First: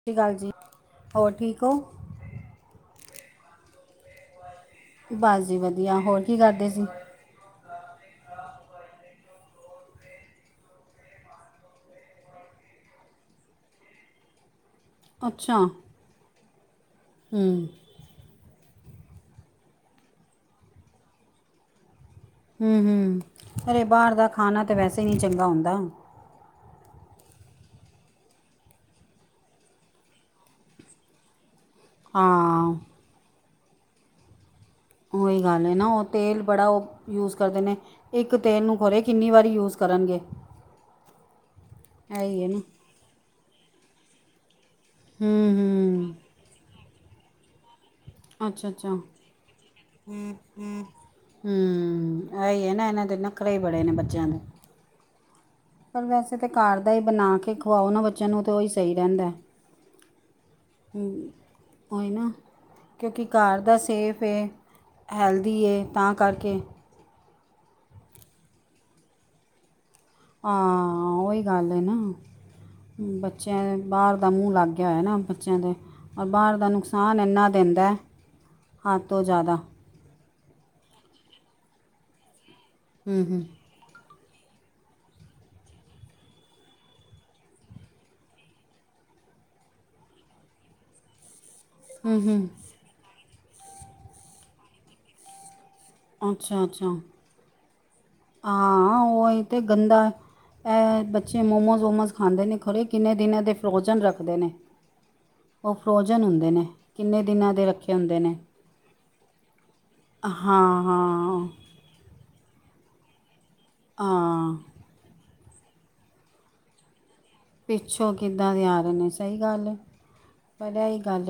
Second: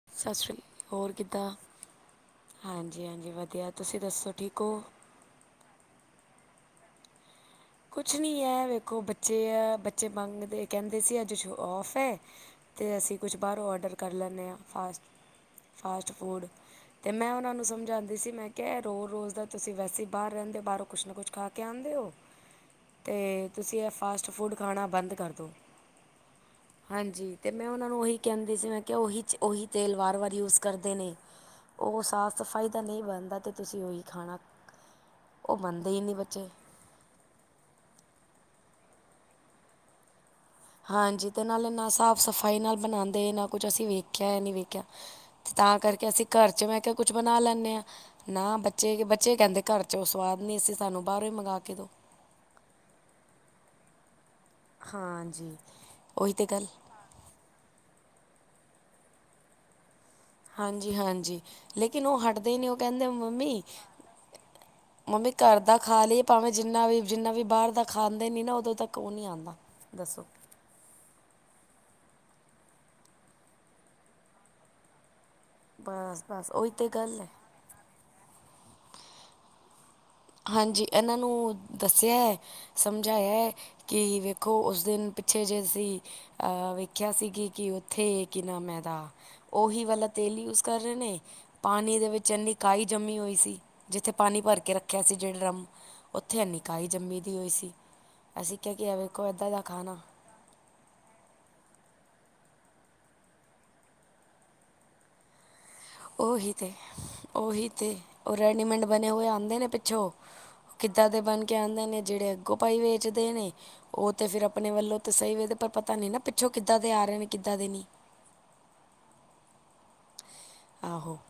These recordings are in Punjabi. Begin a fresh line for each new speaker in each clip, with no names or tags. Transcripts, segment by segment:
ਸਤਿ ਅਕਾਲ
ਸਸ
ਜੀ
ਸ਼੍ਰੀ, ਹੋਰ ਕਿੱਦਾ,
ਠੀਕ ਹੋ
ਹਾਂਜੀ-ਹਾਂਜੀ ਵਧੀਆ ਤੁਸੀਂ ਦੱਸੋ ਠੀਕ ਓ।
ਬੱਸ ਜੀ ਵਧੀਆ ਹੋਰ ਕੀ ਕਰਦੇ ਸੀ
ਕੁਛ ਨੀ ੲੈ ਵੇਖੋ ਬੱਚੇ ਆ ਬੱਚੇ ਮੰਗਦੇ ਕੈੰਦੇ ਸੀ ਅੱਜ ਸ਼ੂ ਅੋਫ ੲੈ। ਤੇ ਅਸੀਂ ਕੁਛ ਬਾਰੋ ਔਡਰ ਕੱਰ ਲੈਣੇ ਆ ਫਾਸਟ
ਅੱਛਾ।
ਫਾਸਟ ਫੂਡ, ਤੇ ਮੈਂ ਓਣਾ
ਹੂੰ
ਨੂੰ ਸਮਝਾਦੀ ਸੀ ਮੈਂ ਕੈ ਰੋ ਰੋਜ਼ ਦਾ ਤੁਸੀ ਵੈਸੇ ਈ ਬਾਰ ਰੈੰਦੇ ਓ ਬਾਰੋ ਕੁਛ ਨਾ ਕੁਛ ਖਾ ਕੇ ਆਂਦੇ ਅੋ
ਹੂੰ
ਤੇ
ਹੂੰ
ਤੁਸੀ
ਅਰੇ
ੲੈ
ਬਾਹਰ ਦਾ
ਫਾਸਟ ਫੂਡ
ਤਾਂ
ਖਾਣਾ
ਵੈਸੇ ਹੀ
ਬੰਦ
ਨਹੀਂ
ਕੱਰ
ਚੰਗਾ
ਦੋ।
ਹੁੰਦਾ
ਹਾਂਜੀ, ਤੇ ਮੈਂ ਓਨਾਂ ਨੂੰ ਓਹੀ ਕੈੰਦੀ ਸੀ ਮੈਂ ਕੇਆ ਓਹੀ ਚ ਓਹੀ ਤੇਲ ਵਾਰ-ਵਾਰ ਯੂਸ ਕਰਦੇ ਨੇ
[inaudible]
ਓ ਸਾਫ਼-ਸਫ਼ਾਈ
ਹਾਂ
ਦਾ ਨੀ ਬਣਦਾ ਤੇ ਤੁਸੀ ਓਈ ਖਾਣਾ
ਓਈ
ਉਹ
ਗੱਲ ਐ ਨਾ
ਮੰਨਦੇ ਹੀ
ਓ
ਨਹੀਂ
ਤੇਲ
ਬੱਚੇ
ਬੜਾ ਓ ਯੂਸ ਕਰਦੇ ਨੇ, ਇੱਕ ਤੇਲ ਨੂੰ ਖੋਰੇ ਕਿੰਨੀ ਵਾਰੀ ਯੂਸ ਕਰਨਗੇ
ਹਾਂਜੀ ਤੇ ਨਾਲ ਨਾ
ਇਹੀ ਹੈ
ਸਾਫ਼-ਸਫ਼ਾਈ
ਨਾ
ਨਾਲ ਬਣਾਦੇ ਨਾ ਕੁਛ ਅਸੀਂ ਵੇਖੇਆ ਨਈ, ਵੇਖੇਆ।
ਹੂੰ।
ਤਾਂ ਕਰਕੇ
ਹੂੰ
ਅਸੀਂ ਘੱਰ ਚ ਮੈ ਕੇਆ ਕੁਛ ਬਣਾ ਲੈਂਣੇ ਆਂ। ਨਾ
ਅੱਛਾ ਅੱਛਾ ਹੂੰ
ਬੱਚੇ, ਬੱਚੇ ਕੈੰਦੇ ਘੱਰ ਚ ਓ ਸਵਾਦ ਨੀ, ਅਸੀਂ ਸਾਨੂੰ ਬਾਰੋ ਈ ਮੰਗਾ ਕੇ ਦੋ।
ਓਈ ਏ ਨਾ ਏਨਾਂ ਦੇ ਨਖਰੇ ਈ ਬੜੇ ਨੇ ਬੱਚੇਆਂ ਦੇ
ਹਾਂਜੀ।
ਪਰ
ਉਹੀ
ਵੈਸੇ
ਤਾਂ
ਤੇ
ਗੱਲ
ਘੱਰ ਦਾ ਈ ਬਣਾ ਕੇ ਖਵਾਓ ਨਾ ਬੱਚੇਆਂ ਨੂੰ ਤਾਂ ਓਈ ਸਈ ਰੈੰਦੈ।
ਹਾਂਜੀ-ਹਾਂਜੀ, ਲੇਕਿਨ ਓ ਹਟਦੇ ਨੀ, ਓ ਕੈੰਦੇ
ਕਿਉਂਕਿ ਘਰ
ਮੰਮੀ
ਦਾ ਸੇਫ ਹੈ
ਮੰਮੀ, ਘੱਰ
ਹੈਲਦੀ
ਦਾ
ਹੈ
ਖਾ
ਤਾਂ
ਲਿਏ ਭਾਵੇਂ
ਕਰਕੇ
ਜਿੰਨਾ ਵੀ ਜਿੰਨਾ ਵੀ ਬਾਰ ਦਾ ਖਾਾਂਦੇ ਨੀ ਨਾ, ਉਦੋਂ ਤੱਕ ਓ ਨੀ ਆਦਾ, ਦੱਸੋ
ਹਾਂ, ਓਈ ਗੱਲ ੲੈ ਨਾ ਬੱਚੇਆਂ ਦੇ ਬਾਰ ਦਾ ਮੂੰ ਲੱਗ ਗੇਆ ਹੋਆ ਨਾ, ਬੱਚੇਆਂ ਦੇ,
ਬਸ
ਔਰ
ਬਸ
ਬਾਰ
ਉਹੀ
ਦਾ
ਤਾਂ ਗੱਲ
ਨੁਕਸਾਨ
ਹੈ
ਏੰਨਾ ਦਿੰਦੈ, ਹੱਦ ਤੋਂ ਜਾਦਾ।
ਹਾਂਜੀ ਏਨਾਂ ਨੂੰ ਦੱਸੇ ਐ
ਹੂੰ ਹੂੰ
ਸਮਝਾੲੈ ਕਿ ਵੇਖੋ ੳਸ ਦਿਨ ਪਿੱਛੇ ਜੇ ਸੀਂ ਅ ਵੇਖੇਆ ਸੀ ਗੀ ਕਿ ਓਥੇ ਕੀ ਨਾਮ ੲੈ ਦਾ ਓਹੀ ਵਾਲਾ ਤੇਲ ਯੂਸ ਕੱਰ ਰੇ ਨੇ ਪਾਣੀ ਦੇ
ਹੂੰ
ਵਿੱਚ ਏੰਨੀ
ਹੂੰ
ਕਾਈ ਜੰਮੀ ਹੋਈ ਸੀ, ਜਿੱਥੇ ਪਾਣੀ ਭੱਰ ਕੇ ਰੱਖੇਆ ਸੀ, ਜੇੜੇ ਡਰਾਮ ਓਥੇ ਐੰਨੀ ਕਾਈ ਜਮੀ ਦੀ ਹੋਈ ਸੀ। ਅਸੀਂ ਕਿਹਾ ਕਿ ਇਹ
ਆਂ
ਵੇਖੋ
ਓਈ
ਇੱਦਾਂ
ਤੇ
ਦਾ ਖਾਣਾ
ਗਦਾ ਐ, ਬੱਚੇ ਮੋਮੋਸ, ਓਮੋਸ ਖਾਂਦੇ ਨੇ ਖੋਰੇ ਕਿੰਨੇ ਦਿਨਾਂ ਦੇ ਫਰੋਜ਼ਨ ਰੱਖਦੇ ਨੇ [inaudible] ਹੁੰਦੇ
ਉਹੀ
ਨੇ
ਤੇ
ਕਿੰਨੇ ਦਿਨਾਂ ਦੇ
ਉਹੀ
ਰੱਖੇ
ਤੇ
ਹੁੰਦੇ
ਉਹ
ਨੇ
ਰੈਡੀਮੈਂਡ ਬਣੇ ਹੋਏ ਆਉਂਦੇ ਨੇ ਪਿੱਛੋਂ
ਹਾਂ
ਕਿੱਦਾਂ ਦੇ ਬਣ
ਹਾਂ
ਕੇ ਆਉਂਦੇ ਨੇ ਜਿਹੜੇ ਅ ਭਾਈ ਵੇਚਦੇ ਨੇ ਉਹ ਤੇ ਫੇਰ
ਹਾਂ
ਆਪਣੇ ਵੱਲੋਂ ਤੇ ਸਹੀ ਵੇਖਦੇ, ਪਰ ਪਤਾ ਨੀ ਨਾ ਪਿੱਛੋਂ ਕਿੱਦਾਂ ਦੇ ਆ ਰਹੇ ਨੇ ਕਿੱਦਾਂ ਦੇ ਨਹੀਂ
ਓਹੋ ਕਿੱਦਾਂ ਦੇ ਆ ਰਹੇ ਨੇ ਸਹੀ ਗੱਲ ਏ ਪਰ ਇਹੀ
ਆਹੋ
ਗੱਲ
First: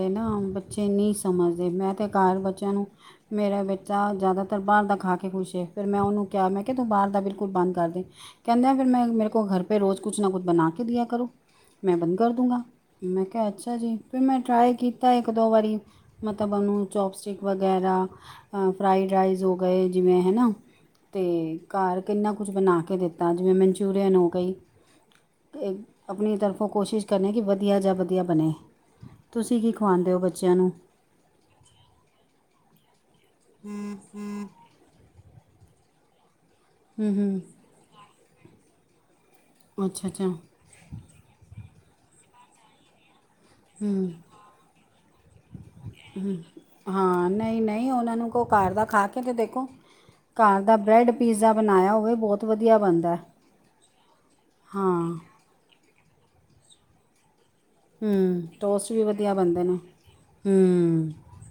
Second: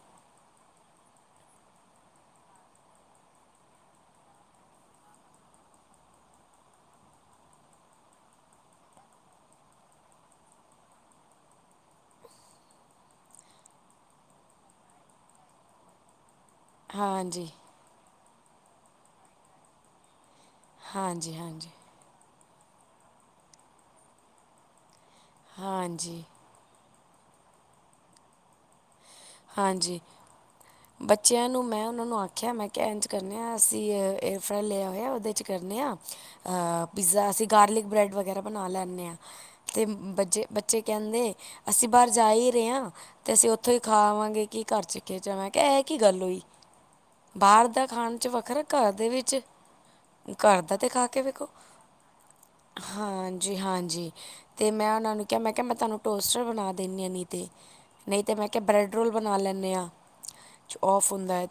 ਬੱਚੇ ਨਹੀਂ ਸਮਝਦੇ ਮੈਂ ਤੇ ਘਰ ਬੱਚਿਆਂ ਨੂੰ ਮੇਰਾ ਬੱਚਾ ਜ਼ਿਆਦਾਤਰ ਬਾਹਰ ਦਾ ਖਾ ਕੇ ਖੁਸ਼ ਏ, ਫਿਰ ਮੈਂ ਉਹਨੂੰ ਕਿਹਾ ਮੈਂ ਕਿ ਤੂੰ ਬਾਹਰ ਦਾ ਬਿਲਕੁਲ ਬੰਦ ਕਰ ਦੇ। ਕਹਿੰਦੇ ਫਿਰ ਮੈਂ ਮੇਰੇ ਕੋ ਘਰ ਪੇ ਰੋਜ਼ ਕੁਛ ਨਾ ਕੁਛ ਬਣਾ ਕੇ ਦਿਆ ਕਰੋ, ਮੈਂ ਬੰਦ ਕਰ ਦੂੰਗਾ। ਮੈਂ ਕਿਹਾ ਅੱਛਾ ਜੀ। ਫਿਰ ਮੈਂ ਟਰਾਈ ਕੀਤਾ ਇੱਕ, ਦੋ ਵਾਰੀ ਮਤਲਬ ਉਹਨੂੰ ਚੋਪਸਟਿਕ
ਹਾਂਜੀ
ਵਗੈਰਾ ਫਰਾਈਡ ਰਾਈਸ ਹੋ ਗਏ ਜਿਵੇਂ ਹੈ ਨਾ ਤੇ
ਹਾਂਜੀ ਹਾਂਜੀ
ਘਰ ਕਿੰਨਾ ਕੁਝ ਬਣਾ ਕੇ ਦਿੱਤਾ ਜਿਵੇਂ ਮਨਚੂਰੀਅਨ ਹੋ ਗਈ ਇਹ
ਹਾਂਜੀ।
ਆਪਣੀ ਤਰਫੋਂ ਕੋਸ਼ਿਸ਼ ਕਰਨੀ ਕਿ ਵਧੀਆ ਜਾਂ ਵਧੀਆ ਬਣੇ, ਤੁਸੀਂ ਕੀ
ਹਾਂਜੀ
ਖਵਾਉਣਦੇ ਹੋ ਬੱਚਿਆਂ ਨੂੰ?
ਬੱਚਿਆਂ ਨੂੰ ਮੈਂ ਉਹਨਾਂ ਨੂੰ ਆਖਿਆ ਮੈਂ ਕ ਇੰਝ ਕਦੇ ਹਾਂ ਅਸੀਂ ਲ ਹੋਇ ਉਹਦੇ
ਹੂੰ
ਪੀਾ ਅਸੀ
ਹੂੰ
ਗ ਬ੍ਰ ਵ [unintelligible] ਬਣਾ ਲੈਂਨੇ ਹਾਂ ਤੇ ਬੱਜੇ
ਅੱਛਾ ਅੱਛਾ
ਬੱਚੇ ਬੱਚੇ ਕਹਿੰਦੇ ਅਸੀਂ ਬਾਹਰ ਜਾ ਹੀ ਰਹੇ ਹਾਂ ਤੇ ਅਸੀਂ ਉੱਥੇ
ਹੂੰ
ਖਾਵਾਂਗੇ ਕੀ ਘਰ 'ਚ ਖੇਚਵਾਂ ਕਿਹਾ ਇਹ ਕੀ ਗੱਲ ਹੋਈ
ਹਾਂ ਨਹੀਂ
ਬਾਹਰ ਦਾ
ਨਹੀਂ ਉਹਨਾਂ
ਖਾਣ 'ਚ
ਨੂੰ
ਵ
ਕੋ ਦਾ
ਘਰ
ਖਾ
ਦੇ
ਕੇ ਤਾਂ
ਵਿੱਚ
ਦੇਖੋ
ਘਰ ਦਾ ਤੇ ਖਾ
ਬ੍ਰੈਡ
ਕੇ ਵੇਖੋ
ਪੀਜ਼ਾ ਬਣਾਇਆ ਹੋਵੇ ਬਹੁਤ ਵਧੀਆ ਬਣਦਾ ਹੈ।
ਹਾਂਜੀ-ਹਾਂਜੀ ਅਤੇ ਮੈਂ
ਹਾਂ
ਉਹਨਾਂ ਨੂੰ ਕਿਹਾ ਮੈਂ ਕਿਹਾ ਮੈਂ ਤੁਹਾਨੂੰ ਟੋਸਟਰ ਬਣਾ ਦਿੰਦੀ ਹ ਨਹੀਂ ਤੇ
ਹਮ
ਬਰੈਡਰੋਲ ਬਣਾ ਲੈਨੇ ਆਂ
ਹੂੰ
ਆਫ ਹੁੰਦਾ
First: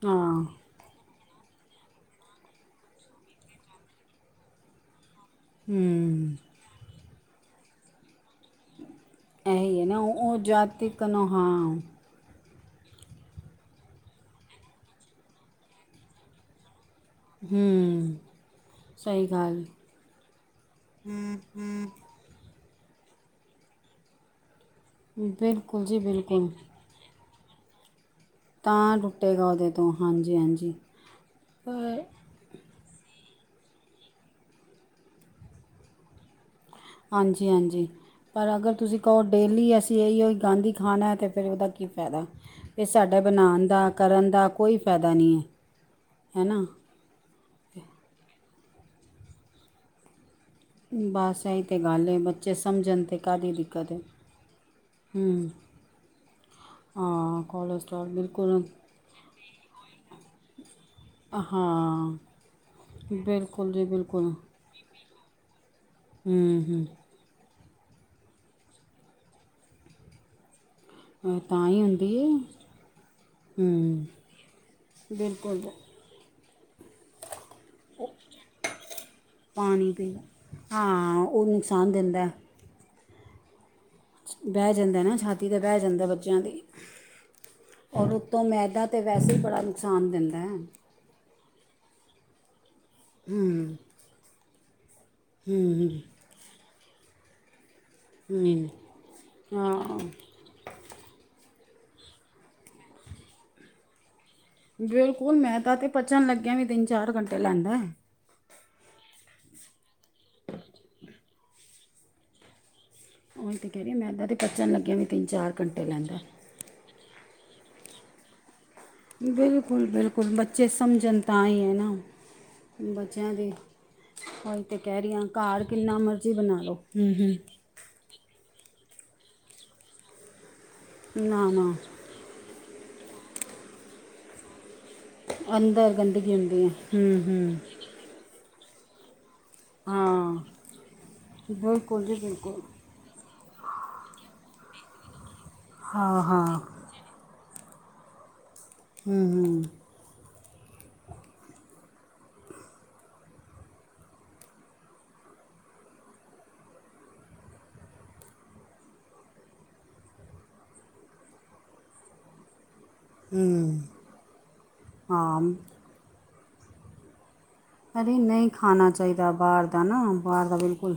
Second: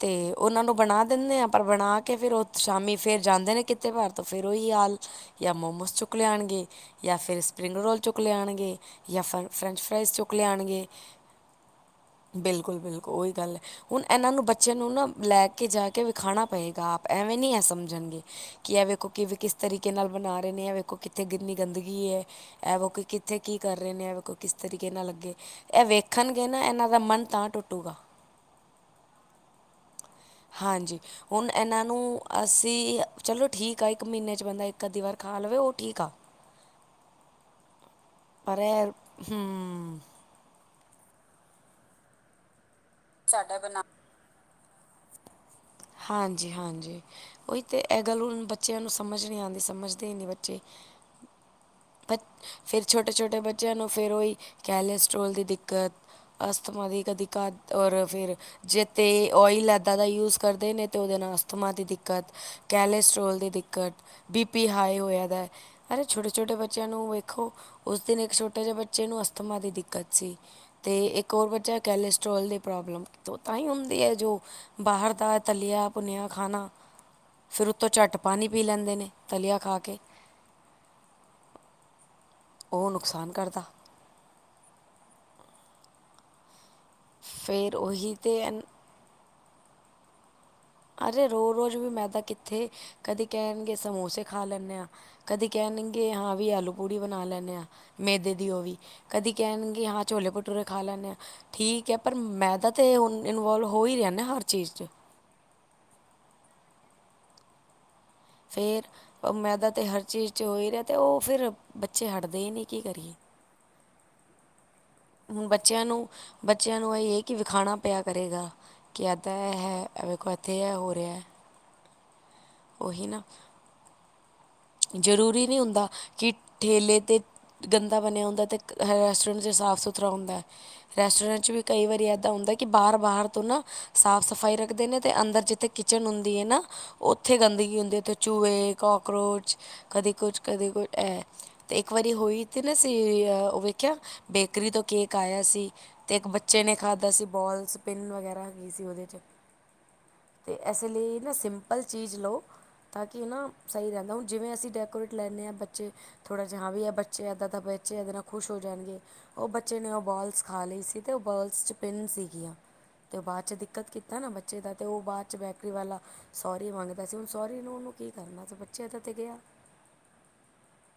ਤੇ
ਹਾਂ
ਉਹਨਾ ਨੂੰ ਬਣਾ ਦਿੰਦੇ ਆ ਪਰ ਬਣਾ ਕੇ ਫਿਰ ਉਹ ਸ਼ਾਮੀ ਫੇਰ ਜਾਂਦੇ ਨੇ ਕਿੱਤੇ ਬਾਹਰ ਤੋਂ ਫੇਰ ਉਹੀ ਹਾਲ ਜਾਂ ਮੋਮੋਸ ਚੁੱਕ
ਹੂੰ
ਲਿਆਣਗੇ ਜਾਂ ਫਿਰ ਸਪਰਿੰਗ ਰੋਲ ਚੁੱਕ ਲਿਆਣਗੇ ਜਾਂ ਫ'
ਇਹੀ
ਫਰੈਂਚ
ਹੈ ਨਾ
ਫਰਾਈਜ਼
ਉਹ
ਚੁੱਕ
ਉਹ
ਲਿਆਣਗੇ
ਜਾਤੀ ਕਨੋ ਹਾਂ
ਬਿਲਕੁਲ-ਬਿਲਕੁਲ ਉਹੀ ਗੱਲ ਹੁਣ ਇਹਨਾਂ ਨੂੰ ਬੱਚਿਆਂ ਨੂੰ ਨਾ ਲੈ ਕੇ ਜਾ ਕੇ ਵਿਖਾਉਣਾ ਪਏਗਾ ਐਵੇਂ ਨੀ ਹੈ
ਹੂੰ
ਸਮਝਣਗੇ, ਕਿ ਇਹ ਵੇਖੋ
ਸਹੀ
ਕਿਵੇਂ ਕਿਸ
ਗੱਲ
ਤਰੀਕੇ ਨਾਲ ਬਣਾ ਰਹੇ ਨੇ ਇਹ ਵੇਖੋ ਇੱਥੇ ਕਿੰਨੀ ਗੰਦਗੀ ਏ ਐ ਵ' ਕੋਈ ਕਿੱਥੇ ਕੀ ਕਰ ਰਹੇ ਨੇ ਕੋ ਕਿਸ ਤਰੀਕੇ ਨਾਲ ਲੱਗੇ
ਬਿਲਕੁਲ
ਇਹ
ਜੀ
ਵੇਖਣਗੇ
ਬਿਲਕੁਲ
ਨਾ ਇਹਨਾਂ ਦਾ ਮਨ ਤਾਂ ਟੁੱਟੂਗਾ
ਤਾਂ ਟੁੱਟੇਗਾ ਉਹਦੇ ਤੋਂ ਹਾਂਜੀ-ਹਾਂਜੀ ਪਰ
ਅੱਸੀ ਚਲੋ ਠੀਕ ਆ ਇੱਕ ਮਹੀਨੇ 'ਚ ਬੰਦਾ ਇੱਕ ਅੱਧੀ ਵਾਰ ਖਾ ਲਵੇ ਉਹ ਠੀਕ ਆ
ਹਾਂਜੀ-ਹਾਂਜੀ ਪਰ ਅਗਰ
ਇਹ
ਤੁਸੀਂ ਕਹੋ ਡੇਲੀ
ਹੂੰ
ਅਸੀਂ ਇਹੀਓ ਹੀ ਗਾਂਧੀ ਖਾਣਾ ਤਾਂ ਫਿਰ ਉਹਦਾ ਕੀ ਫਾਇਦਾ ਫਿਰ ਸਾਡਾ ਬਣਾਉਣ ਦਾ ਕਰਨ ਦਾ ਕੋਈ ਫਾਇਦਾ ਨਹੀਂ ਹੈ ਨਾ
ਜੀ ਉਹੀ ਤਾਂ ਇਹ ਗੱਲ ਹੁਣ ਬੱਚਿਆਂ ਨੂੰ ਸਮਝ ਨਹੀਂ ਆਦੀ ਸਮਝਦੇ ਹੀ ਨਹੀਂ ਬੇ
ਬਸ ਇਹੀ ਤਾਂ ਗੱਲ ਹੈ ਬੱਚੇ
ਫਿਰ
ਸਮਝਣ ਤਾਂ
ਛੋਟੇ-ਛੋਟੇ
ਕਾਹਦੀ
ਬੱਚਿਆਂ ਨੂੰ
ਦਿੱਕਤ ਹੈ
ਫਿਰ ਉਹੀ ਕੈਲੇਸਟਰ੍ਰੋਲ ਦੀ
ਹੂੰ
ਦਿੱਕਤ ਅਸਥਮਾ ਦੇ ਕਦੀ
ਹਾਂ ਕੋਲਸਟ੍ਰੋਲ
ਫਿਰ
ਬਿਲਕੁਲ
ਜੇ ਤੇ ਆਇਲ ਇਦਾਂ ਦਾ ਯੂਜ ਕਰਦੇ ਨੇ ਤਾਂ ਉਹਦੇ ਨਾਲ ਅਸਥਮਾ ਦੀ
ਹਾਂ
ਦਿੱਕਤ ਕੈਲੇਸਟ੍ਰੋਲ ਦੀ
ਬਿਲਕੁਲ ਜੀ
ਦਿੱਕਤ
ਬਿਲਕੁਲ
ਬੀ ਪੀ ਹਾਏ ਹੋਇਆਦਾਾ ਅਰੇ ਛੋਟੇ-ਛੋਟੇ
ਹੂੰ ਹੂੰ
ਬੱਚਿਆਂ ਨੂੰ ਵੇਖੋ ਉਸ ਦਿਨ ਇੱਕ ਛੋਟਾ ਜਿਹੇ ਬੱਚੇ ਨੂੰ ਅਸਥਮਾ ਦੀ ਦਿੱਕਤ ਸੀ। ਅਤੇ ਇੱਕ
ਅਹ
ਹੋਰ
ਤਾਂ
ਬੱਚਾ
ਹੀ ਹੁੰਦੀ ਹੈ
ਕੈਲਸਟਰ੍ਰੋਲ ਦੇ ਪ੍ਰੋਬਲਮ ਤਾਂ ਹੀ ਹੁੰਦੀ
ਹੂੰ
ਐ ਜੋ ਬਾਹਰ ਦਾ
ਬਿਲਕੁਲ
ਤਲਿਆ ਭੁੰਨਿਆ ਖਾਣਾ ਫਿਰ ਉੱਤੋਂ ਝੱਟ ਪਾਨੀ ਪੀ ਲੈਂਦੇ ਨੇ ਤਲੀਆ ਖਾ
ਪਾਣੀ
ਕੇ।
ਪੀ ਹਾਂ ਉਹ ਨੁਕਸਾਨ ਦਿੰਦਾ।
ਔ ਨੁਕਸਾਨ ਕਰਦਾ।
ਬੈ ਜਾਂਦਾ ਨਾ ਛਾਤੀ ਤੇ ਬੈ ਜਾਂਦਾ ਬੱਚਿਆਂ ਦੀ
ਫਿਰ
ਔਰ
ਉਹੀ ਤਾਂ
ਉੱਤੋਂ
ਐਨ
ਮੈਦਾ ਤੇ ਵੈਸੇ ਹੀ ਬੜਾ ਨੁਕਸਾਨ ਦਿੰਦੈ।
ਅਰੇ ਰੋਜ਼-ਰੋਜ਼ ਵੀ ਮੇਦਾ ਕਿੱਥੇ ਕਦੇ
ਹੂੰ
ਕਹਿਣਗੇ ਸਮੋਸੇ ਖਾ ਲੈਨੇ ਆ। ਕਦੀ
ਹੂੰ
ਕਹਿਣਗੇ ਹਾਂ ਵੀ ਆਲੂ ਪੂੜੀ ਬਣਾ ਲੈਨੇ ਆ। ਮੈਦੇ ਦੀ ਉਹ
ਹੂੰ
ਵੀ ਕਦੀ ਕਹਿਣਗੇ ਹਾਂ ਛੋਲੇ ਭ ਠੂਰੇ ਖਾ ਲੈਨੇ ਆ ਠੀਕ ਐ ਪਰ ਮੈਂ ਤਾਂ ਤੇ ਹੁਣ ਇਨਵੋਲਵ ਹੋ ਹੀ ਰਿਆ ਨਾ ਹਰ ਚੀਜ਼ 'ਚ
ਬਿਲਕੁਲ ਮੇਦਾ ਤਾਂ ਪਚਨ ਲੱਗਿਆ ਵੀ ਤਿੰਨ-ਚਾਰ ਘੰਟੇ ਲੈਦਾ।
ਫੇਰ ਮੈਦਾ ਤਾਂ ਹਰ ਚੀਜ਼ ਚ ਹੋ ਹੀ ਰਿਹਾ ਤੇ ਉਹ ਫੇਰ ਬੱਚੇ ਹਟਦੇ ਈ ਨੀ ਕੀ ਕਰੀਏ।
ਉਈ ਤੇ ਕਹਿ ਰਹੀ ਮੈਂਦਾਂ ਤੇ ਪਚਣ ਲੱਗਿਆ ਵੀ ਤਿੰਨ
ਹੁਣ
ਚਾਰ
ਬੱਚਿਆਂ
ਘੰਟੇ
ਨੂੰ
ਲੈਂਦਾ
ਬੱਚਿਆਂ ਨੂੰ ਏ ਇਹ ਐ ਕਿ ਵਿਖਾਣਾ ਪਿਆ ਕਰੇਗਾ। ਕਿ ਇੱਦਾਂ ਇਹ ਹੈ ਵੇਖੋ
ਬਿਲਕੁਲ-ਬਿਲਕੁਲ
ਇੱਥੇ
ਬੱਚੇ
ਇਹ ਹੋ ਰਿਹਾ
ਸਮਝਣ
ਹੈ।
ਤਾਂ ਈ ਏ ਨਾ।
ਉਹੀ ਨਾ
ਬੱਚਿਆਂ ਦੀ ਔਈ ਤੇ ਕੇ ਰੀ ਆ
ਜ਼ਰੂਰੀ ਨਹੀਂ
ਕਾਰ
ਹੁੰਦਾ
ਕਿੰਨਾ
ਕਿ
ਮਰਜ਼ੀ ਬਣਾ ਲੋ,
ਠੇਲੇ 'ਤੇ
ਹੂੰ-ਹੂੰ।
ਗੰਦਾ ਬਣਿਆ ਹੁੰਦਾ ਤੇ ਹਰ ਰੈਸਟੋਰੈਂਟ ਚ ਸਾਫ ਸੁਥਰਾ ਹੁੰਦਾ। ਰੈਸਟੋਰੈਂਟ
ਨਾ
ਚ ਵੀ
ਨਾ
ਕਈ ਵਾਰੀ ਇੱਦਾਂ ਹੁੰਦਾ ਕਿ ਬਾਹਰ-ਬਾਹਰ ਤੋਂ ਨਾ ਸਾਫ਼ ਸਫ਼ਾਈ ਰੱਖਦੇ ਨੇ ਤੇ ਅੰਦਰ ਜਿੱਥੇ ਕਿਚਨ ਹੁੰਦੀ
ਗੰਦਗੀ
ਏ ਨਾ
ਹੈ ਹੂੰ
ਉੱਥੇ
ਹੂੰ
ਗੰਦਗੀ ਹੁੰਦੀ ਉਥੇ ਚੁਏ, ਕਾਕਰੋਚ ਕਦੇ ਕੁਛ,
ਹਾਂ
ਕਦੇ ਕੁਛ ਐ ਤੇ ਇੱਕ
ਬਿਲਕੁਲ
ਵਾਰੀ
ਜੀ
ਹੋਈ
ਬਿਲਕੁਲ
ਤੇ ਨਾ ਸੀ ਉਹ ਵੇਖਿਆ ਬੇਕਰੀ ਤੋਂ ਕੇਕ ਆਯਾ ਸੀ ਤੇ
ਹਾਂ
ਇੱਕ
ਹਾਂ
ਬੱਚੇ ਨੇ ਖਾਧਾ ਸੀ ਬੋਲਸ ਪਿੰਨ ਵਗੈਰਾ ਹੈਗੀ ਸੀ ਉਦੇ ਚ।
ਹੂੰ
ਤੇ ਏਸ ਲਈ ਨਾ ਸਿੰਪਲ ਚੀਜ਼ ਲੋ ਤਾਂ ਕਿ ਨਾ ਸਈ ਰਹਿੰਦਾ ਹੁੰ ਜਿਵੇਂ ਅਸੀਂ ਡੈਕੋਰੇਟ ਲੈਨੇ ਆ ਬੱਚੇ ਥੋੜ੍ਹਾ ਜਾ ਹਾਂ ਵੀ ਐ ਬੱਚੇ ਏਦਾਂ-ਏਂਦਾ ਬੱਚੇ ਏਦੇ ਨਾਲ ਖੁਸ਼ ਹੋ ਜਾਣਗੇ। ਉਹ ਬੱਚੇ ਨੇ ਉਹ ਬੋਲਸ ਖਾ ਲੀ ਸੀ ਤੇ ਉਹ ਬੋਲਸ ਚ ਪਿੰਨ ਸੀਗੀਆਂ। ਤੇ ਬਾਦ ਚ
ਹੂੰ
ਦਿੱਕਤ ਕੀਤਾ ਨਾ ਬੱਚੇ ਦਾ ਤੇ ਓ ਬਾਦ ਚ
ਹਾਂ
ਬੈਕਰੀ ਵਾਲਾ ਸੋਰੀ ਮੰਗ ਵੈਸੇ ਹੁਣ ਸੋਰੀ ਨੂੰ ਉਹਨੂੰ ਕੀ ਕਰਨਾ ਬੱਚੇ ਦਾ ਤਾਂ ਗਿਆ
ਬਾਰ ਦਾ ਨਾ ਬਾਰ ਦਾ ਬਿਲਕੁਲ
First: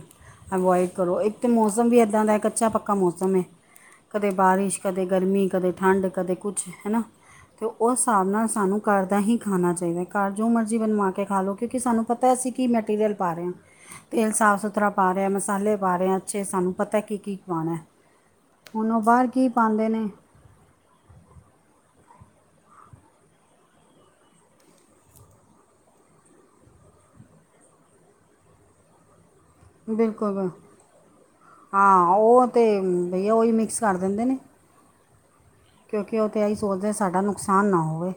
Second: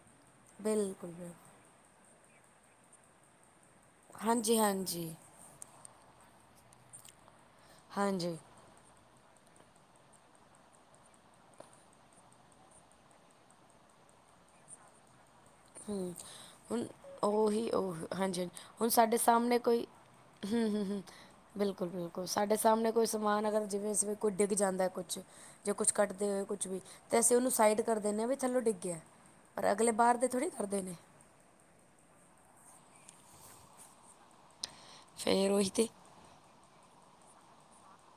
ਅਵੋਇਡ
ਬਿਲਕੁਲ
ਕਰੋ ਇੱਕ
ਬਿਲਕੁਲ
ਮੌਸਮ ਵੀ ਇੱਦਾਂ ਦਾ ਕੱਚਾ ਪੱਕਾ ਮੌਸਮ ਐ ਕਦੇ
ਹਾਂਜੀ
ਬਾਰਿਸ਼ ਕਦੇ
ਹਾਂਜੀ
ਗਰਮੀ ਕਦੇ ਠੰਡ ਕਦੇ ਕੁਛ ਹਨਾ ਤੇ ਉਸ ਸਾਬ
ਹਾਂਜੀ
ਨਾਲ ਸਾਨੂੰ ਕਰ ਦਾ ਹੀ ਖਾਣਾ ਚਾਈਦਾ ਕਰ ਜੋ ਮਰਜ਼ੀ ਬਣਵਾ ਕੇ ਖਾ ਲੋ। ਕਿਉਂਕਿ ਸਾਨੂੰ ਪਤਾ ਅਸੀਂ ਕੀ ਮਟੀਰੀਅਲ ਪਾ ਰੇ ਆ ਤੇਲ ਸਾਫ਼ ਸੁਥਰਾ ਪਾ ਰੇ ਆ ਮਸ ਸਾਲੇ ਪਾ ਰੇ
ਹੂੰ,
ਆ ਅਛੇ ਸਾਨੂੰ
ਹੁਣ
ਪਤਾ ਕੀ-ਕੀ
ਉਹੀ
ਪਾਣਾ
ਉਹ ਹਾਂਜੀ ਹਾਂਜੀ
ਹੁਣ ਉਹ ਬਾਰ ਕੀ-ਕੀ ਪਾਂਦੇ ਨੇ।
ਹੂੰ-ਹੂੰ, ਹੂੰ। ਬਿਲਕੁਲ-ਬਿਲਕੁਲ ਸਾਡੇ ਸਾਮਣੇ ਕੋਈ ਸਮਾਨ ਅਗਰ ਜਿਵੇਂ ਇਸਵੇਂ ਕੋਈ ਡਿੱਗ ਜਾਂਦਾ ਕੁਛ ਜੇ ਕੁਛ ਕੱਟਦੇ ਹੋਏ ਕੁਛ ਵੀ ਤੇ ਅਸੀਂ ਉਹਨੂੰ ਸਾਈਡ ਕਰ ਦਿੰਦੇ ਹਾਂ ਵੀ ਚਲੋ ਡਿੱਗਿਆ ਪਰ ਅਗਲੇ ਬਾਰ ਦੇ ਥੋੜ੍ਹੀ
ਬਿਲਕੁਲ
ਕਰਦੇ ਨੇ
ਹਾਂ ਉਹ ਤੇ ਬਈਆ ਉਹੀ ਮਿਕਸ ਕਰ ਦਿੰਦੇ ਨੇ।
ਫੇਰ ਔਹੀ ਤੇ।
ਕਿਉਂਕਿ ਉਹ ਤੇ ਐਈ ਸੋਚਦੇ ਸਾਡਾ ਨੁਕਸਾਨ ਨਾ ਹੋਵੇ।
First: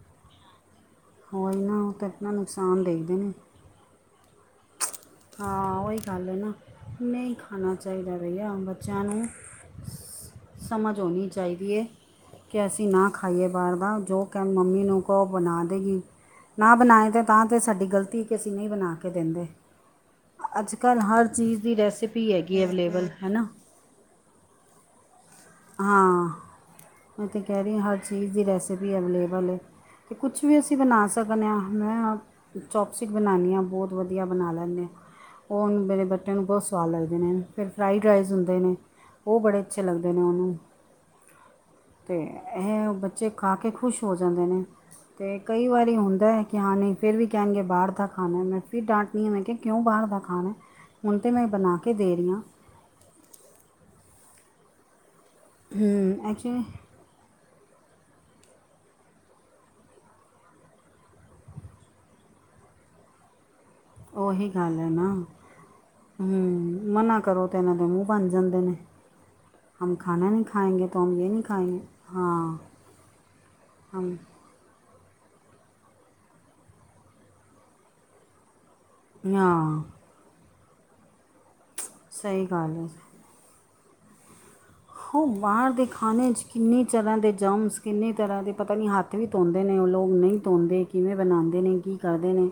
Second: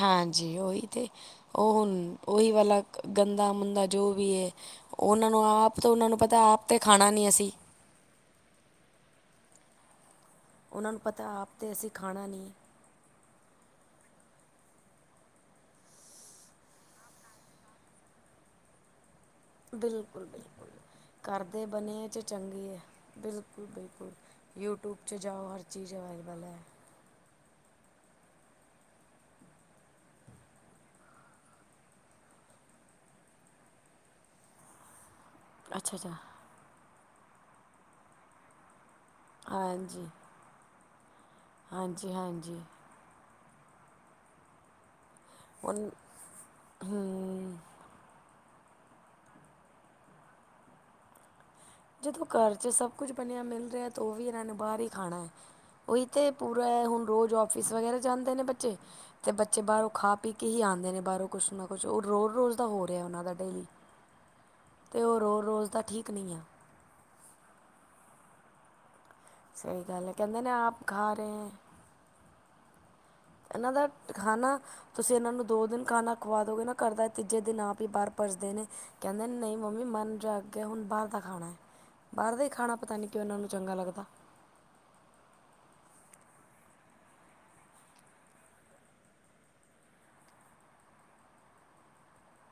ਹਾਂਜੀ ਉਈ ਤੇ
ਉਹੀ
ਉਹ
ਨਾ
ਹੁਨ
ਤਾਂ ਆਪਣਾ
ਉਈ ਵਾਲਾ
ਨੁਕਸਾਨ ਦੇਖਦੇ ਨੇ
ਗੰਦਾ ਮੰਦਾ ਜੋ ਵੀ ਏ ਉਹਨਾਂ ਨੂੰ
ਹਾਂ
ਆਪ ਤਾਂ ਉਹਨਾਂ ਨੂੰ ਪਤਾ ਆਪ ਤੇ ਖਾਣਾ ਨੀ ਅਸੀਂ।
ਚਾਈਦਾ ਭਈਆ ਹੁਨ ਬੱਚਿਆਂ ਨੂੰ
ਉਹਨਾਂ
ਸਮਝ
ਨੂੰ ਪਤਾ
ਹੋਣੀ
ਆਪ
ਚਾਈਦੀ
ਤਾਂ
ਏ
ਅਸੀਂ ਖਾਣਾ ਨਹੀਂ
ਕਿ ਅਸ ਸੀਂ ਨਾ ਖਾਈਏ ਬਾਰ ਦਾ ਜੋ ਕਹਿ ਮੰਮੀ ਨੂੰ ਕੋ ਬਨਾ ਦੇਗੀ। ਨਾ ਬਨਾਏ ਤਾਂ ਤੇ ਸਾਡੀ ਗਲਤੀ ਕਿ ਅਸੀਂ ਨੀ ਬਨਾ ਕੇ ਦਿੰਦੇ।
ਬਿਲਕੁਲ-ਬਿਲਕੁਲ
ਅੱਜ ਕੱਲ੍ਹ ਹਰ
ਕਰ
ਚੀਜ਼
ਦੇ
ਦੀ
ਬਣੇ ਐ ਤੇ
ਰੈਸਿਪੀ ਹੈਗੀ
ਚੰਗੀ
ਅਵੇਲੇਬਲ ਹੈ ਨਾ
ਬਿਲਕੁਲ-ਬਿਲਕੁਲ। ਯੂਟੂਬ 'ਚ ਜਾਓ ਹਰਜ
ਹਾਂ ਓਈ ਤੇ ਕੈ ਰਈ ਆਂ ਹਰ ਚੀਜ਼ ਦੀ ਰੈਸਪੀ ਅਵੇਲੇਬਲ ਏ। ਤੇ ਕੁਛ ਵੀ ਅਸੀਂ ਬਨਾ ਸਗਨੇ ਆਂ ਹੁਨੇ ਨਾਲ ਚੌਪਸਟਿਕ ਬਣਾਨੀ ਆਂ, ਬੋਤ ਵਦੀਆ ਬਨਾ ਲੈਨੇ ਆਂ। ਓਹ
ਅੱਛਾ
ਮੇਰੇ
ਅੱਛਾ
ਬੇਟੇ ਨੂੰ ਬੋਤ ਸਵਾਦ ਲੱਗਦੇ ਨੇ, ਫਿਰ ਫਰਾਈਡ ਰਾਈਸ ਹੁੰਦੇ ਨੇ, ਓਹ ਬੜੇ ਅੱਛੇ ਲੱਗਦੇ ਨੇ।
ਹਾਂਜੀ
ਓਨੂੰ
ਹਾਂਜੀ
ਤੇ
ਹਾਂਜੀ
ਐਹ ਬੱਚੇ ਬੱਚੇ ਖਾ ਕੇ ਖੁਸ਼ ਹੋ ਜਾਂਦੇ ਨੇ ਤੇ ਕਈ
ਹੁਣ
ਵਾਰੀ ਹੁੰਦਾ ਐ ਕਿ ਹਾਂ ਨਈ ਫਿਰ ਵੀ
ਹੂੰ
ਕੈਣਗੇ ਬਾਰ ਦਾ। ਖਾਨਾ, ਮੈਂ ਫਿਰ ਡਾਂਟਨੀ ਆਂ, ਮੈ ਕਿਉਂ ਬਾਹਰ ਦਾ ਖਾਨਾ ਹੁਨ ਤਾਂ ਮੈਂ ਬਨਾਕੇ
ਜਦੋਂ ਘਰ ਚ ਸਭ ਕੁਝ ਬਣਿਆ ਮਿਲ ਰਿਆ ਤਾਂ ਉਹ ਵੀ ਇਹਨਾਂ ਨੂੰ ਬਾਹਰ ਹੀ ਖਾਣਾ ਹੈ। ਓਈ ਤੇ
ਐਕਚੁਲੀ
ਪੂਰਾ ਹੁਨ ਰੋਜ ਆਫਿਸ ਵਗੈਰਾ ਜਾਂਦੇ ਨੇ, ਬੱਚੇ ਤੇ ਬੱਚੇ ਬਾਰੋਂ ਖਾ ਪੀ ਕੇ ਹੀ ਆਂਦੇ ਨੇ ਬਾਰੋਂ ਕੁਛ ਨਾ ਕੁਛ ਓਹ ਰੋ ਰੋਜ਼ ਦਾ ਹੋ ਰੇਹਾ ਓਹਨਾਂ ਦਾ ਡੇਲੀ।
ਓਹੀ ਗੱਲ ਐ
ਅਤੇ
ਨਾ
ਉਹ ਰੋਜ਼ ਰੋਜ਼ ਦਾ ਠੀਕ ਨਹੀਂ ਆ
ਹੁੰ ਮਨਾ ਕਰੋ ਤੇ ਐਨਾ ਦੇ ਮੂੰਹ ਬਨ ਜਾਂਦੇ ਨੇ,
ਸਹੀ
ਹਮ
ਗੱਲ ਹੈ
ਖਾਨਾ
ਕਹਿੰਦੇ
ਨੀ
ਨੇ ਆਪ
ਖਾਏਂਗੇ ਤੋ ਹਮ
ਖਾ
ਯੇ
ਰਹੇ
ਨੀ ਖਾਏਂਗੇ। ਹਾਂ।
ਐਹਨਾਂ ਦਾ ਖਾਨਾ ਤੁਸੀਂ ਐਹਨਾਂ ਨੂੰ ਦੋ ਦਿਨ ਖਾਨਾ ਖਵਾ ਦੋਗੇ ਨਾ ਘਰ ਦਾ, ਤੀਜੇ ਦਿਨ ਆਪ ਈ ਬਾਰ ਭੱਜਦੇ ਨੇ। ਕੈਂਦੇ ਨਈ
ਹਾਂ
ਮੰਮੀ ਮਨ ਜਾ ਅੱਕ ਗਯਾ ਹੁਨ ਬਾਰ ਦਾ ਖਾਨਾ। ਬਾਰ ਦਾ
ਸਹੀ
ਈ
ਗੱਲ
ਖਾਨਾ
ਹੈ
ਪਤਾ ਨੀ ਕਿਯੋਂ ਐਹਨਾਂ ਨੂੰ ਚੰਗਾ ਲੱਗਦਾ।
ਓਹ ਬਾਰ ਦੇ ਖਾਨੇ 'ਚ ਕਿੰਨੀ ਤਰ੍ਹਾਂ ਦੇ ਜਮਸ ਕਿੰਨੇ ਤਰ੍ਹਾਂ ਦੇ ਪਤਾ ਨੀ ਹੱਥ ਹੱਥ ਵੀ ਧੋਂਦੇ ਨੇ ਓਹ ਲੋਕ ਨਈ ਤੋਂਦੇ, ਕਿਵੇਂ ਬਣਾਂਦੇ ਨੇ ਕੀ ਕਰਦੇ ਨੇ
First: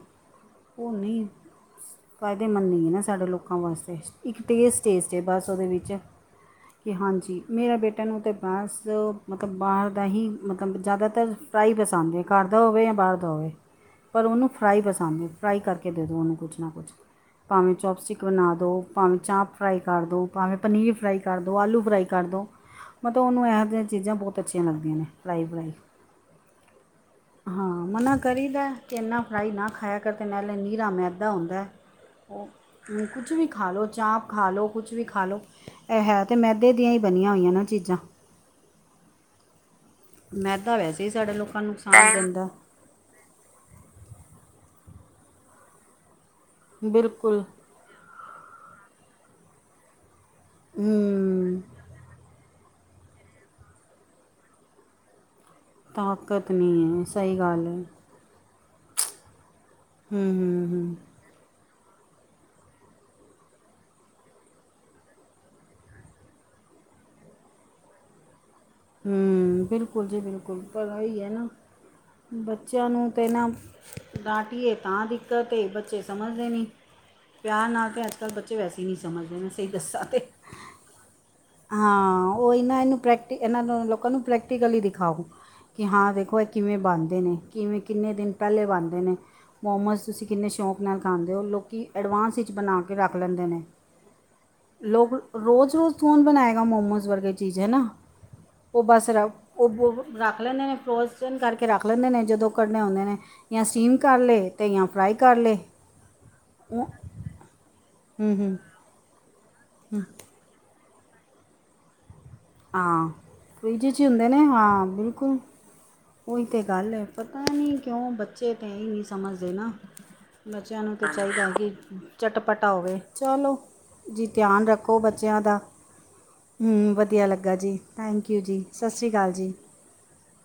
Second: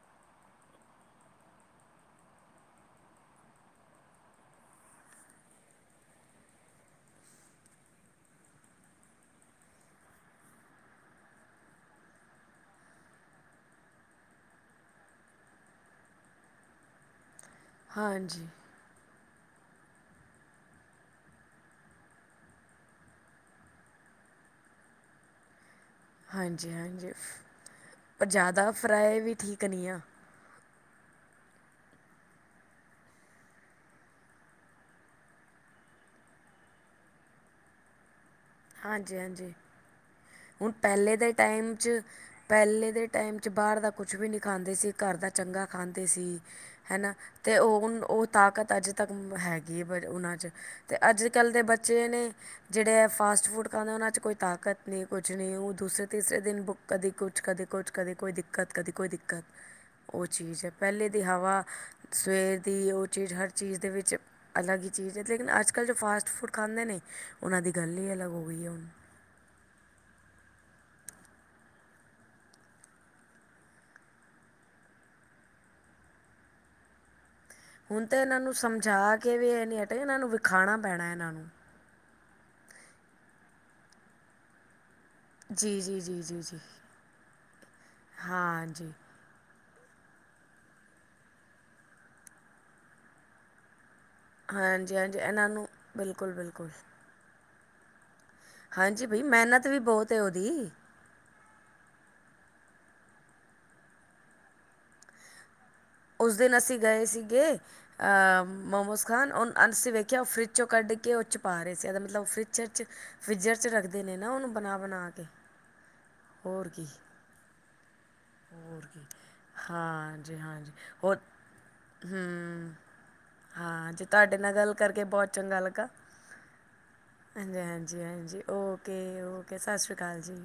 ਹੂਨੀ ਫਾਇਦੇਮੰਦ ਨਈ ਐ ਸਾਡੇ ਲੋਕਾਂ ਵਾਸਤੇ। ਇੱਕ ਟੇਸਟ-ਟੇਸਟ ਏ ਬਸ ਓਹਦੇ ਵਿੱਚ ਕਿ ਹਾਂਜੀ ਜੀ ਮੇਰਾ ਬੇਟੇ ਨੂੰ ਤੇ ਬੱਸ ਮਤਲਬ ਬਾਰ ਦਾ ਹੀ ਮਤਲਬ ਜਿਆਦਾਤਰ ਫਰਾਈ ਪਸੰਦ ਏ ਘਰ ਦਾ ਹੋਵੇ ਯਾ ਬਾਹਰ ਦਾ ਹੋਵੇ। ਪਰ ਓਨੂੰ ਫਰਾਈ ਪਸੰਦ ਏ। ਫਰਾਈ ਕਰਕੇ ਦੇ ਦੋ ਓਨੂੰ ਕੁਛ ਨਾ ਕੁਛ। ਭਾਵੇਂ ਚੌਪਸਟਿਕ
ਹਾਂਜੀ
ਬਨਾ ਦੋ ਭਾਵੇਂ ਚਾਂਪ ਫਰਾਈ ਕਰ ਦੋ ਭਾਵੇਂ ਪਨੀਰ ਫਰਾਈ ਕਰ ਦੋ ਆਲੂ ਫਰਾਈ ਕਰ ਦੋ ਮਤਲਬ ਓਨੂੰ ਐ ਤੇ ਚੀਜਾਂ ਬੋਤ ਅੱਛੀਆਂ ਲੱਗਦੀਆਂ ਨੇ ਫਰਾਈ-ਫਰਾਈ।
ਹਾਂਜੀ ਹਾਂਜੀ
ਹਾਂ, ਮਨਾ
ਪਰ
ਕਰੀਦੈ
ਜ਼ਿਆਦਾ
ਕਿ ਐਨਾਂ
ਵੀ
ਫਰਾਈ
ਠੀਕ
ਨਾ
ਨਹੀਂ
ਖਾਇਆ
ਆ
ਕਰ ਤੇ ਨਾਲੇ ਨੀਰਾ ਮੈਦਾ ਹੁੰਦੈ ਉਂ ਕੁਛ ਵੀ ਖਾ ਲੋ ਚਾਂਪ ਖਾ ਲੋ ਕੁਛ ਵੀ ਖਾ ਲੋ ਐਹ ਹੈ ਤੇ ਮੈਦੇ ਦੀਆਂ ਈ ਬਨੀਆਂ ਹੋਈਆਂ ਨਾ ਚੀਜਾਂ।
ਹਾਂਜੀ-ਹਾਂਜੀ, ਹੁਨ
ਮੈਦਾ ਵੈਸੇ ਹੀ
ਪੈਲੇ ਦੇ
ਸਾਡੇ ਲੋਕਾਂ ਨੂੰ
ਟਾਈਮ 'ਚ
ਨੁਕਸਾਨ ਦਿੰਦਾ ਹੈ।
ਪੈਲੇ ਦੇ ਟਾਈਮ 'ਚ ਬਾਹਰ ਦਾ ਕੁਛ ਵੀ ਨੀ ਖਾਂਦੇ ਸੀ ਘਰ ਦਾ ਚੰਗਾ ਖਾਂਦੇ ਸੀ। ਹੈਨਾ
ਬਿਲਕੁਲ
ਤੇ ਓਹ ਹੁਨ ਓਹ ਤਾਕਤ ਅਜੇ ਤੱਕ ਹੈਗੀ ਏ ਬ ਉਹਨਾਂ ਚ ਤੇ ਅੱਜ ਕੱਲ ਦੇ
ਹੂੰ
ਬੱਚੇ ਨੇ ਜਿਹੜੇ ਐ ਫਾਸਟ ਫੂਡ ਖਾਂਦੇ ਨੇ ਓਹਨਾਂ ਚ ਕੋਈ ਤਾਕਤ ਨਈ ਏ ਕੁਛ ਨਈ ਏ ਦੂਸਰੇ ਤੀਸਰੇ
ਤਾਕਤ
ਦਿਨ ਬੁ
ਨਹੀਂ ਹੈ
ਕਦੇ
ਸਹੀ
ਕੁਛ ਕਦੇ
ਗੱਲ ਹੈ
ਕੁਛ ਕਦੇ ਕੋਈ ਦਿਕ ਕਤ ਕਦੇ ਕੋਈ ਦਿੱਕਤ
ਹੂੰ
ਓਹ ਚੀਜ
ਹੂੰ
ਏ।
ਹੂੰ
ਪਹਲੇ ਦੀ ਹਵਾ ਸਵੇਰ ਦੀ ਓਹ ਚੀਜ ਹਰ ਚੀਜ ਦੇ ਵਿੱਚ ਅਲੱਗ ਈ ਚੀਜ ਏ। ਦੇਖਨਾ ਅੱਜ ਕੱਲ ਜੋ ਫਾਸਟ ਫੂਡ ਖਾਂਦੇ ਨੇ ਓਹਨਾਂ ਦੀ ਗੱਲ ਈ ਅਲੱਗ ਹੋ ਗਈ ਏ ਹੁਨ।
ਹੂੰ, ਬਿਲਕੁਲ ਜੀ ਬਿਲਕੁਲ, ਪਰ ਓ ਈ ਏ ਨਾ ਬੱਚਿਆਂ ਨੂੰ ਤੇ ਨਾ ਡਾਂਟੀਏ ਤਾਂ ਦਿੱਕਤ ਏ। ਬੱਚੇ ਸਮਝਦੇ ਨੀ ਪਯਾਰ ਨਾਲ ਤੇ
ਹੁਣ
ਅੱਜ
ਤਾਂ
ਕੱਲ
ਇਹਨਾਂ ਨੂੰ
ਬੱਚੇ ਵੈਸੇ ਈ ਨਈ
ਸਮਝਾ
ਸਮਝਦੇ
ਕੇ ਵੀ
ਮੈਂ
ਇਹ
ਸਈ
ਨਹੀਂ ਹਟੇ
ਦੱਸਾਂ ਤੇ
ਇਹਨਾਂ ਨੂੰ ਵਿਖਾਣਾ ਪੈਣਾ ਇਹਨਾਂ ਨੂੰ
ਹਾਂ ਓਹ ਈ ਨਾ, ਇਹਨੂੰ ਪ੍ਰੈਕਟੀ ਐਨਾਂ ਨੂੰ ਲੋਕਾਂ ਨੂੰ ਪ੍ਰੈਕਟੀਕਲੀ ਈ ਦਿਖਾਓ
ਜੀ
ਕਿ
ਜੀ
ਹਾਂ
ਜੀ
ਦੇਖੋ
ਜੀ
ਐ
ਜੀ
ਕਿਵੇ ਬਾਨਦੇ ਨੇ ਕਿਵੇ ਕਿੰਨੇ ਦਿਨ ਪੈਲੇ
ਹਾਂਜੀ
ਬਾਨਦੇ ਨੇ ਮੋਮੋਸ ਤੁਸੀ ਕਿੰਨੇ ਸ਼ੌਕ ਨਾਲ ਖਾਂਦੇ ਓ ਲੋਕੀ ਐਡਵਾਂਸ ਇਚ ਬਨਾ ਕੇ ਰਾੱਕ ਲੈਂਦੇ ਨੇ।
ਹਾਂਜੀ
ਲੋਕ
ਹਾਂਜੀ ਇਹਨਾਂ ਨੂੰ
ਰੋਜ-ਰੋਜ ਕੌਨ
ਬਿਲਕੁਲ
ਬਨਾਏਗਾ
ਬਿਲਕੁਲ
ਮੋਮੋਜ਼ ਵਰਗੇ ਚੀਜ ਐਨਾ। ਓ
ਹਾਂਜੀ
ਬਾੱਸ ਰ
ਬਈ ਮਿਹਨਤ
ਓ
ਵੀ ਬਹੁਤ ਹੈ
ਰੱਖ ਲੈਂਦੇ
ਉਹਦੀ
ਨੇ ਫਰੋਜ਼ ਜਨ ਕਾਰਕੇ ਰੱਖ ਲੈਂਦੇ ਨੇ ਜਦੋ ਕੱਢਨੇ ਓਂਦੇ ਨੇ ਯਾ ਸਟੀਮ ਕਾਰ ਲੇ ਤੇ ਯਾ ਫਰਾਈ ਕਾਰ ਲੇ।
ਉਸ ਦਿਨ ਅਸੀ ਗਏ ਸੀਗੇ
ਹੂੰ
ਅ
ਹੂੰ
ਮੋਮੋਸ ਖਾਨ ਓਨ ਅਸੀ ਵੇਖਯਾ ਓ ਫਰਿੱਜ ਚੋ ਕੱਢ ਕੇ ਓਚ ਪਾ ਰੇ ਸੀ ਐਦਾ ਮਤਲਬ ਓ ਫਰਿੱਜਰ ਚ
ਹਾਂ
ਫਿਜੱਰ ਚ
ਫਰਿੱਜ
ਰੱਖਦੇ
ਹੀ
ਨੇ ਨਾ ਓਨੂੰ ਬਨਾ-ਬਨਾ ਕੇ।
ਓਈ ਤੇ
ਹੋਰ ਕੀ
ਗਾੱਲ ਏ ਪਤਾ ਨੀ ਕਯੋ ਬੱਚੇ ਤੇ
ਹੋਰ
ਇਹ ਨੀ
ਕੀ
ਸਮਝਦੇ ਨਾ,
ਹਾਂਜੀ ਹਾਂਜੀ
ਬੱਚੇਆਂ ਨੂੰ
ਹੋਰ
ਚਾਈਦਾ ਕਿ ਚਟਪਟਾ
ਹੂੰ
ਓਵੇ ਚਲੋ,
ਹਾਂ
ਜੀ
ਤੁਹਾਡੇ ਨਾਲ
ਤਯਾਨ
ਗੱਲ
ਰੱਖੋ
ਕਰਕੇ ਬਹੁਤ
ਬੱਚੇਆਂ ਦਾ।
ਚੰਗਾ ਲੱਗਾ
ਹੂੰ ਵਦੀਆ ਲੱਗਾ
ਹਾਂਜੀ
ਜੀ
ਹਾਂਜੀ
ਥੈਂਕ ਯੂ
ਹਾਂਜੀ
ਜੀ ਸਾਸ਼੍ਰੀ
ਓਕੇ
ਕਾਲ ਜੀ।
ਓਕੇ ਸਤਿ ਸ਼੍ਰੀ ਅਕਾਲ ਜੀ